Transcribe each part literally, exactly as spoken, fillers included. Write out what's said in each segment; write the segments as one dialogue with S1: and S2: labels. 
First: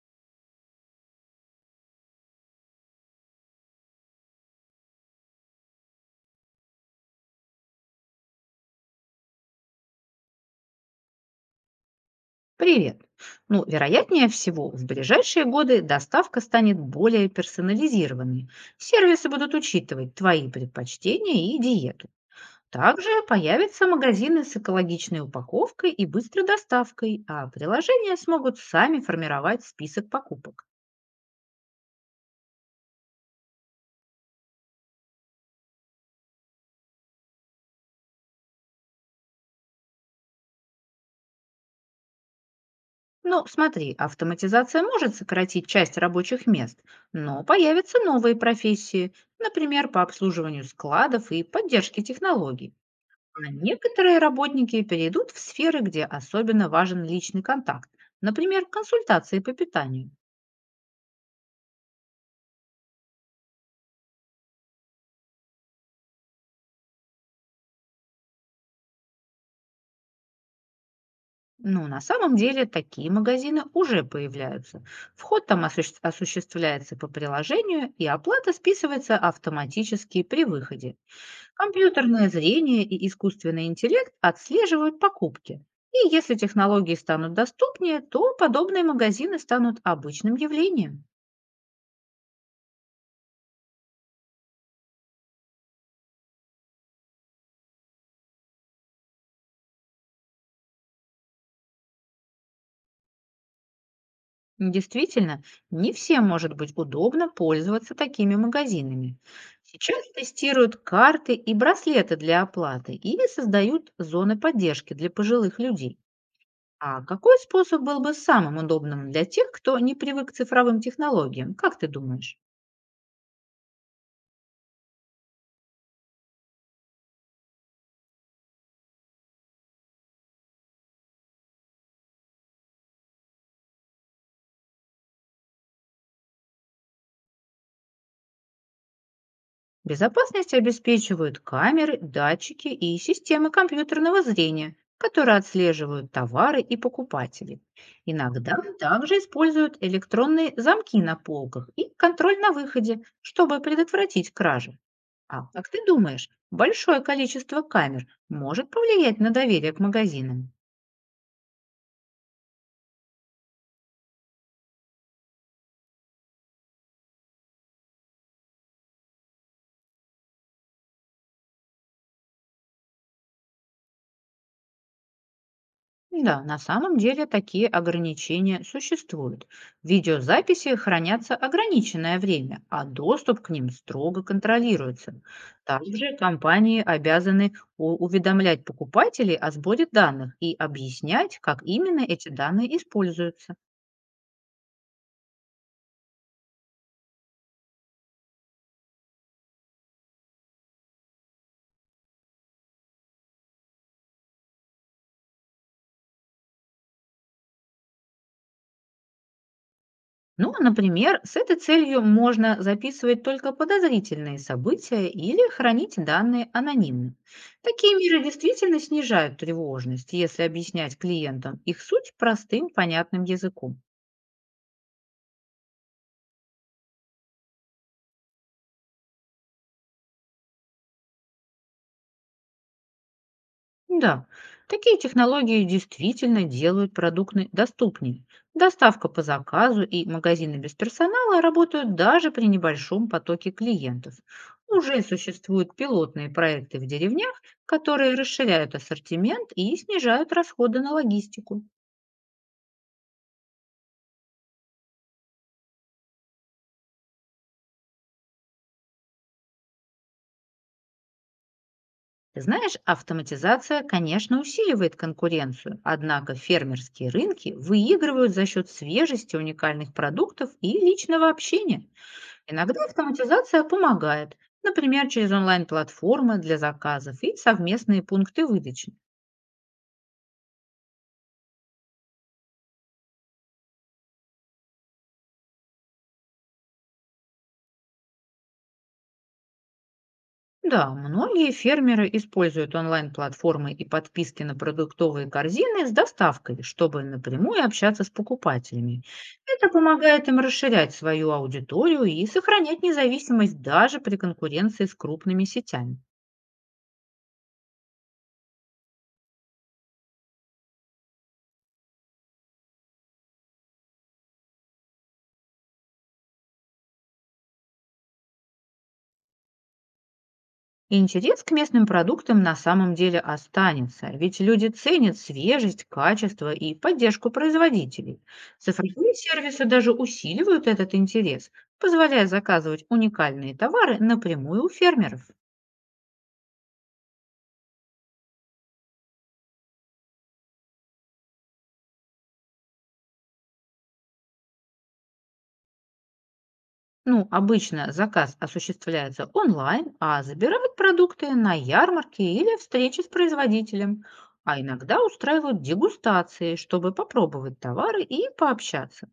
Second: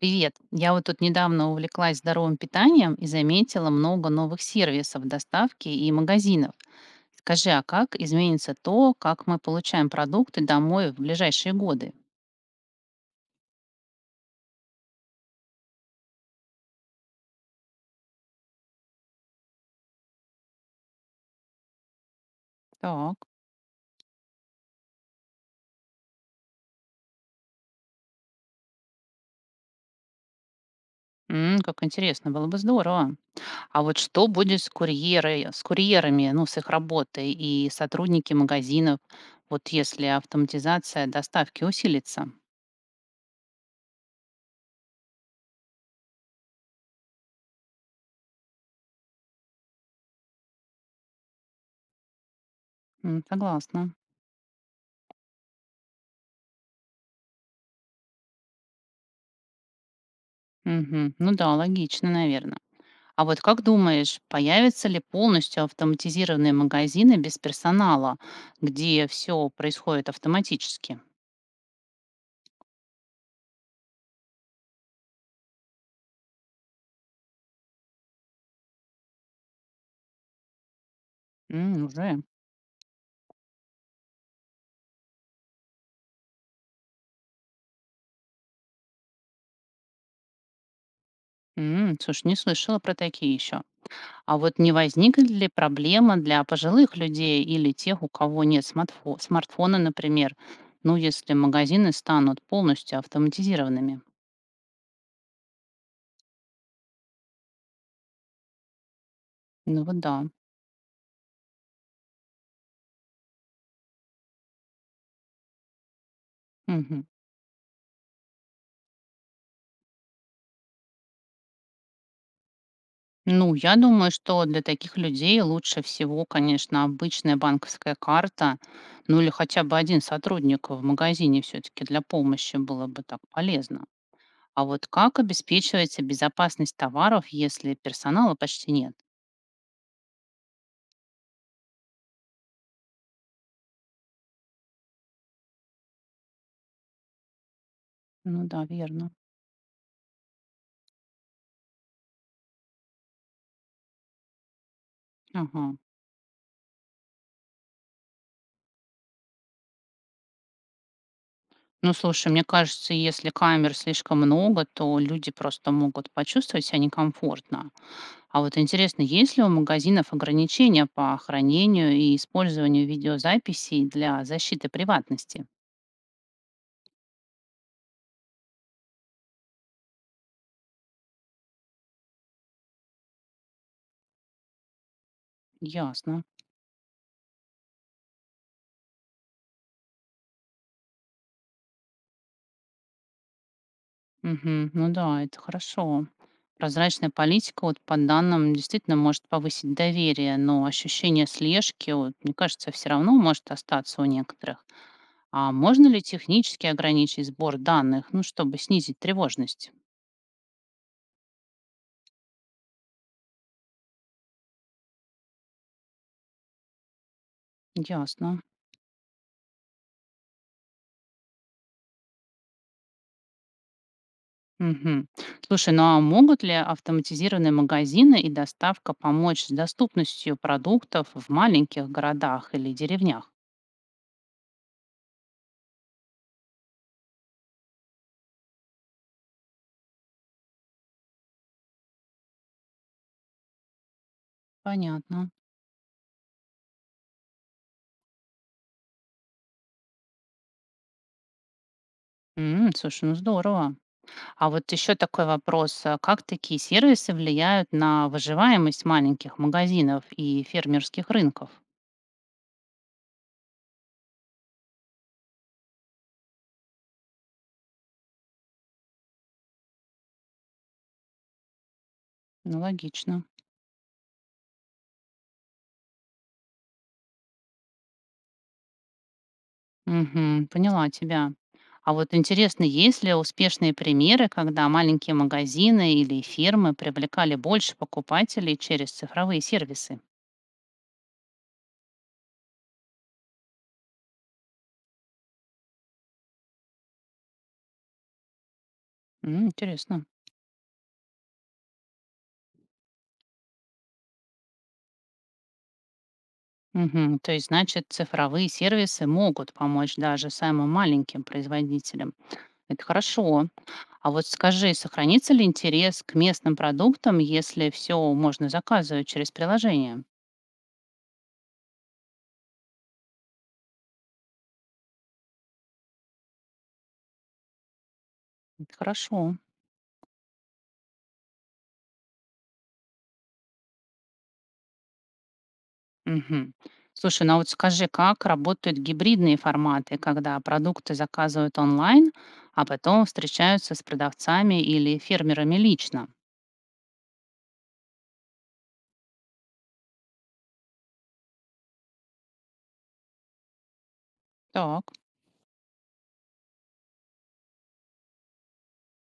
S1: Привет! Я вот тут недавно увлеклась здоровым питанием и заметила много новых сервисов доставки и магазинов. Скажи, а как изменится то, как мы получаем продукты домой в ближайшие годы?
S2: Привет. Ну, вероятнее всего, в ближайшие годы доставка станет более персонализированной. Сервисы будут учитывать твои предпочтения и диету. Также
S1: Так,
S2: появятся магазины с экологичной упаковкой и быстрой доставкой, а приложения смогут сами формировать список покупок.
S1: м, как интересно, было бы здорово. А вот что будет с, курьеры, с курьерами, ну, с их работой и сотрудники магазинов, вот если автоматизация доставки усилится?
S2: Ну, смотри, автоматизация может сократить часть рабочих мест, но появятся новые профессии, например, по обслуживанию складов и поддержке технологий.
S1: М,
S2: А
S1: согласна.
S2: некоторые работники перейдут в сферы, где особенно важен личный контакт, например, консультации по питанию.
S1: Мгм. Ну да, логично, наверное. А вот как думаешь, появятся ли полностью автоматизированные магазины без персонала, где все происходит автоматически?
S2: Но на самом деле такие магазины уже появляются. Вход там осуществ- осуществляется по приложению, и оплата списывается автоматически при выходе.
S1: М, уже.
S2: Компьютерное зрение и искусственный интеллект отслеживают покупки. И если технологии станут доступнее, то подобные магазины станут обычным явлением.
S1: М, слушай, не слышала про такие еще. А вот не возникнет ли проблема для пожилых людей или тех, у кого нет смартфо- смартфона, например, ну, если магазины станут полностью автоматизированными?
S2: Действительно, не всем может быть удобно пользоваться такими магазинами.
S1: Ну
S2: Сейчас
S1: вот да.
S2: тестируют карты и браслеты для оплаты и создают зоны поддержки для пожилых людей. А
S1: Мгм.
S2: какой способ был бы самым удобным для тех, кто не привык к цифровым технологиям? Как ты думаешь?
S1: Ну, я думаю, что для таких людей лучше всего, конечно, обычная банковская карта, ну или хотя бы один сотрудник в магазине все-таки для помощи было бы так полезно. А вот как обеспечивается безопасность товаров, если персонала почти нет?
S2: Безопасность обеспечивают камеры, датчики и системы компьютерного зрения, которые отслеживают товары и покупателей.
S1: Ну
S2: Иногда
S1: да, верно.
S2: также используют электронные замки на полках и контроль на выходе, чтобы предотвратить кражи. А
S1: Ага.
S2: как ты думаешь, большое количество камер может повлиять на доверие к магазинам?
S1: Ну, слушай, мне кажется, если камер слишком много, то люди просто могут почувствовать себя некомфортно. А вот интересно, есть ли у магазинов ограничения по хранению и использованию видеозаписей для защиты приватности?
S2: Да, на самом деле такие ограничения существуют. Видеозаписи хранятся ограниченное время, а доступ к ним строго контролируется. Также
S1: Ясно.
S2: компании обязаны у- уведомлять покупателей о сборе данных и объяснять, как именно эти данные используются.
S1: Мгм. Ну да, это хорошо. Прозрачная политика, вот по данным, действительно может повысить доверие, но ощущение слежки, вот, мне кажется, все равно может остаться у некоторых. А можно ли технически ограничить сбор данных, ну, чтобы снизить тревожность?
S2: Ну, например, с этой целью можно записывать только подозрительные события или хранить данные анонимно. Такие меры
S1: Ясно.
S2: действительно снижают тревожность, если объяснять клиентам их суть простым, понятным языком.
S1: Мгм. Слушай, ну а могут ли автоматизированные магазины и доставка помочь с доступностью продуктов в маленьких городах или деревнях?
S2: Да, такие технологии действительно делают продукты доступнее. Доставка по заказу и магазины без персонала работают даже при небольшом потоке клиентов. Уже
S1: Понятно.
S2: существуют пилотные проекты в деревнях, которые расширяют ассортимент и снижают расходы на логистику.
S1: М, слушай, ну здорово. А вот еще такой вопрос. а как такие сервисы влияют на выживаемость маленьких магазинов и фермерских рынков?
S2: Ты знаешь, автоматизация, конечно, усиливает конкуренцию, однако фермерские рынки выигрывают за счет свежести уникальных продуктов и личного общения.
S1: Ну,
S2: Иногда
S1: логично.
S2: автоматизация помогает, например, через онлайн-платформы для заказов и совместные пункты выдачи.
S1: Мгм. Поняла тебя. А вот интересно, есть ли успешные примеры, когда маленькие магазины или фирмы привлекали больше покупателей через цифровые сервисы?
S2: Да, многие фермеры используют онлайн-платформы и подписки на продуктовые корзины с доставкой, чтобы напрямую общаться с покупателями.
S1: М,
S2: Это
S1: Интересно.
S2: помогает им расширять свою аудиторию и сохранять независимость даже при конкуренции с крупными сетями.
S1: Мгм. То есть, значит, цифровые сервисы могут помочь даже самым маленьким производителям. Это хорошо. А вот скажи, сохранится ли интерес к местным продуктам, если все можно заказывать через приложение?
S2: Интерес к местным продуктам на самом деле останется, ведь люди ценят свежесть, качество и поддержку производителей.
S1: Это
S2: Цифровые
S1: хорошо.
S2: сервисы даже усиливают этот интерес, позволяя заказывать уникальные товары напрямую у фермеров.
S1: Мгм. Слушай, ну а вот скажи, как работают гибридные форматы, когда продукты заказывают онлайн, а потом встречаются с продавцами или фермерами лично?
S2: Ну, обычно заказ осуществляется онлайн, а забирают продукты на ярмарке или встрече с производителем. А
S1: Так.
S2: иногда устраивают дегустации, чтобы попробовать товары и пообщаться.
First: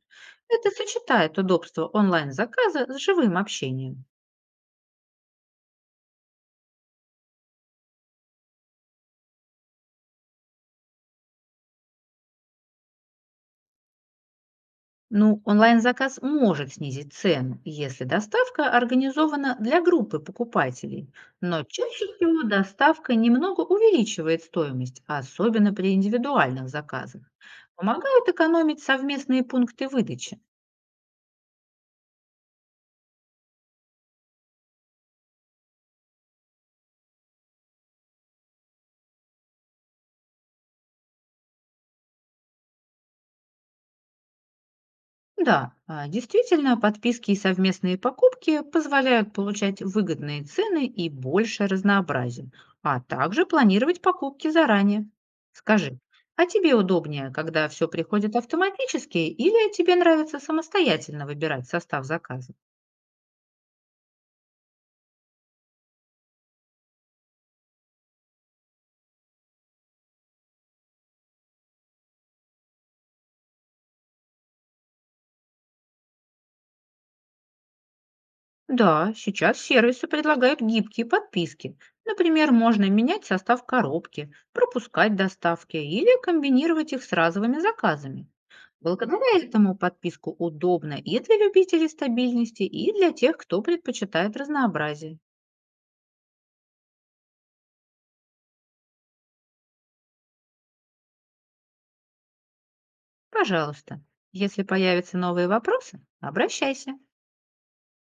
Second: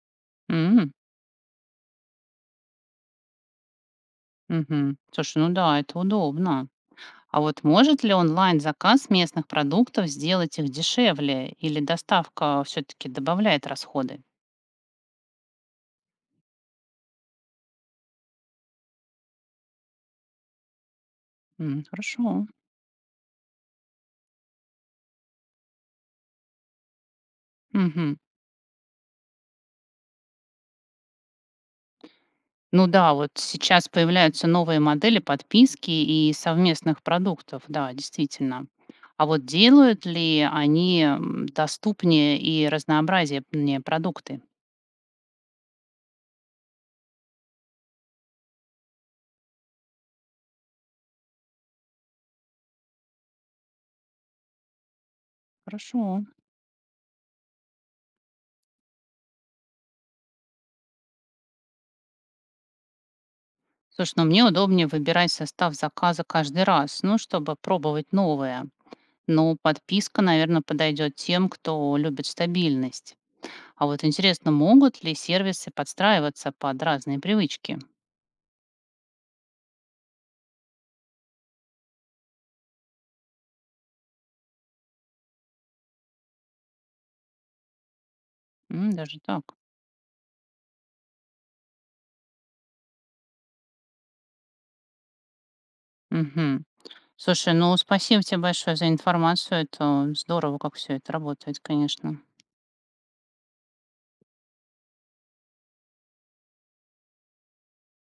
S2: Это
S1: М,
S2: сочетает удобство онлайн-заказа с живым общением.
S1: мгм. Слушай, ну да, это удобно. А вот может ли онлайн-заказ местных продуктов сделать их дешевле, или доставка все-таки добавляет расходы?
S2: Ну, онлайн-заказ может снизить цену, если доставка организована для группы покупателей. Но
S1: М,
S2: чаще всего
S1: Хорошо.
S2: доставка немного увеличивает стоимость, особенно при индивидуальных заказах.
S1: Мгм.
S2: Помогают экономить совместные пункты выдачи.
S1: Ну да, вот сейчас появляются новые модели подписки и совместных продуктов, да, действительно. А вот делают ли они м, доступнее и разнообразнее мне продукты?
S2: Да, а, действительно, подписки и совместные покупки позволяют получать выгодные цены и больше разнообразия, а также планировать покупки заранее. Скажи,
S1: Хорошо.
S2: а тебе удобнее, когда все приходит автоматически, или тебе нравится самостоятельно выбирать состав заказа?
S1: Слушай, ну мне удобнее выбирать состав заказа каждый раз, ну, чтобы пробовать новое. Но подписка, наверное, подойдет тем, кто любит стабильность. А вот интересно, могут ли сервисы подстраиваться под разные привычки?
S2: Да, сейчас сервисы предлагают гибкие подписки. Например, можно менять состав коробки, пропускать доставки или комбинировать их с разовыми заказами.
S1: М, даже
S2: Благодаря
S1: так.
S2: этому подписку удобно и для любителей стабильности, и для тех, кто предпочитает разнообразие.
S1: Угу. Слушай, ну спасибо тебе большое за информацию. Это здорово, как все это работает, конечно.
S2: Пожалуйста, если появятся новые вопросы, обращайся.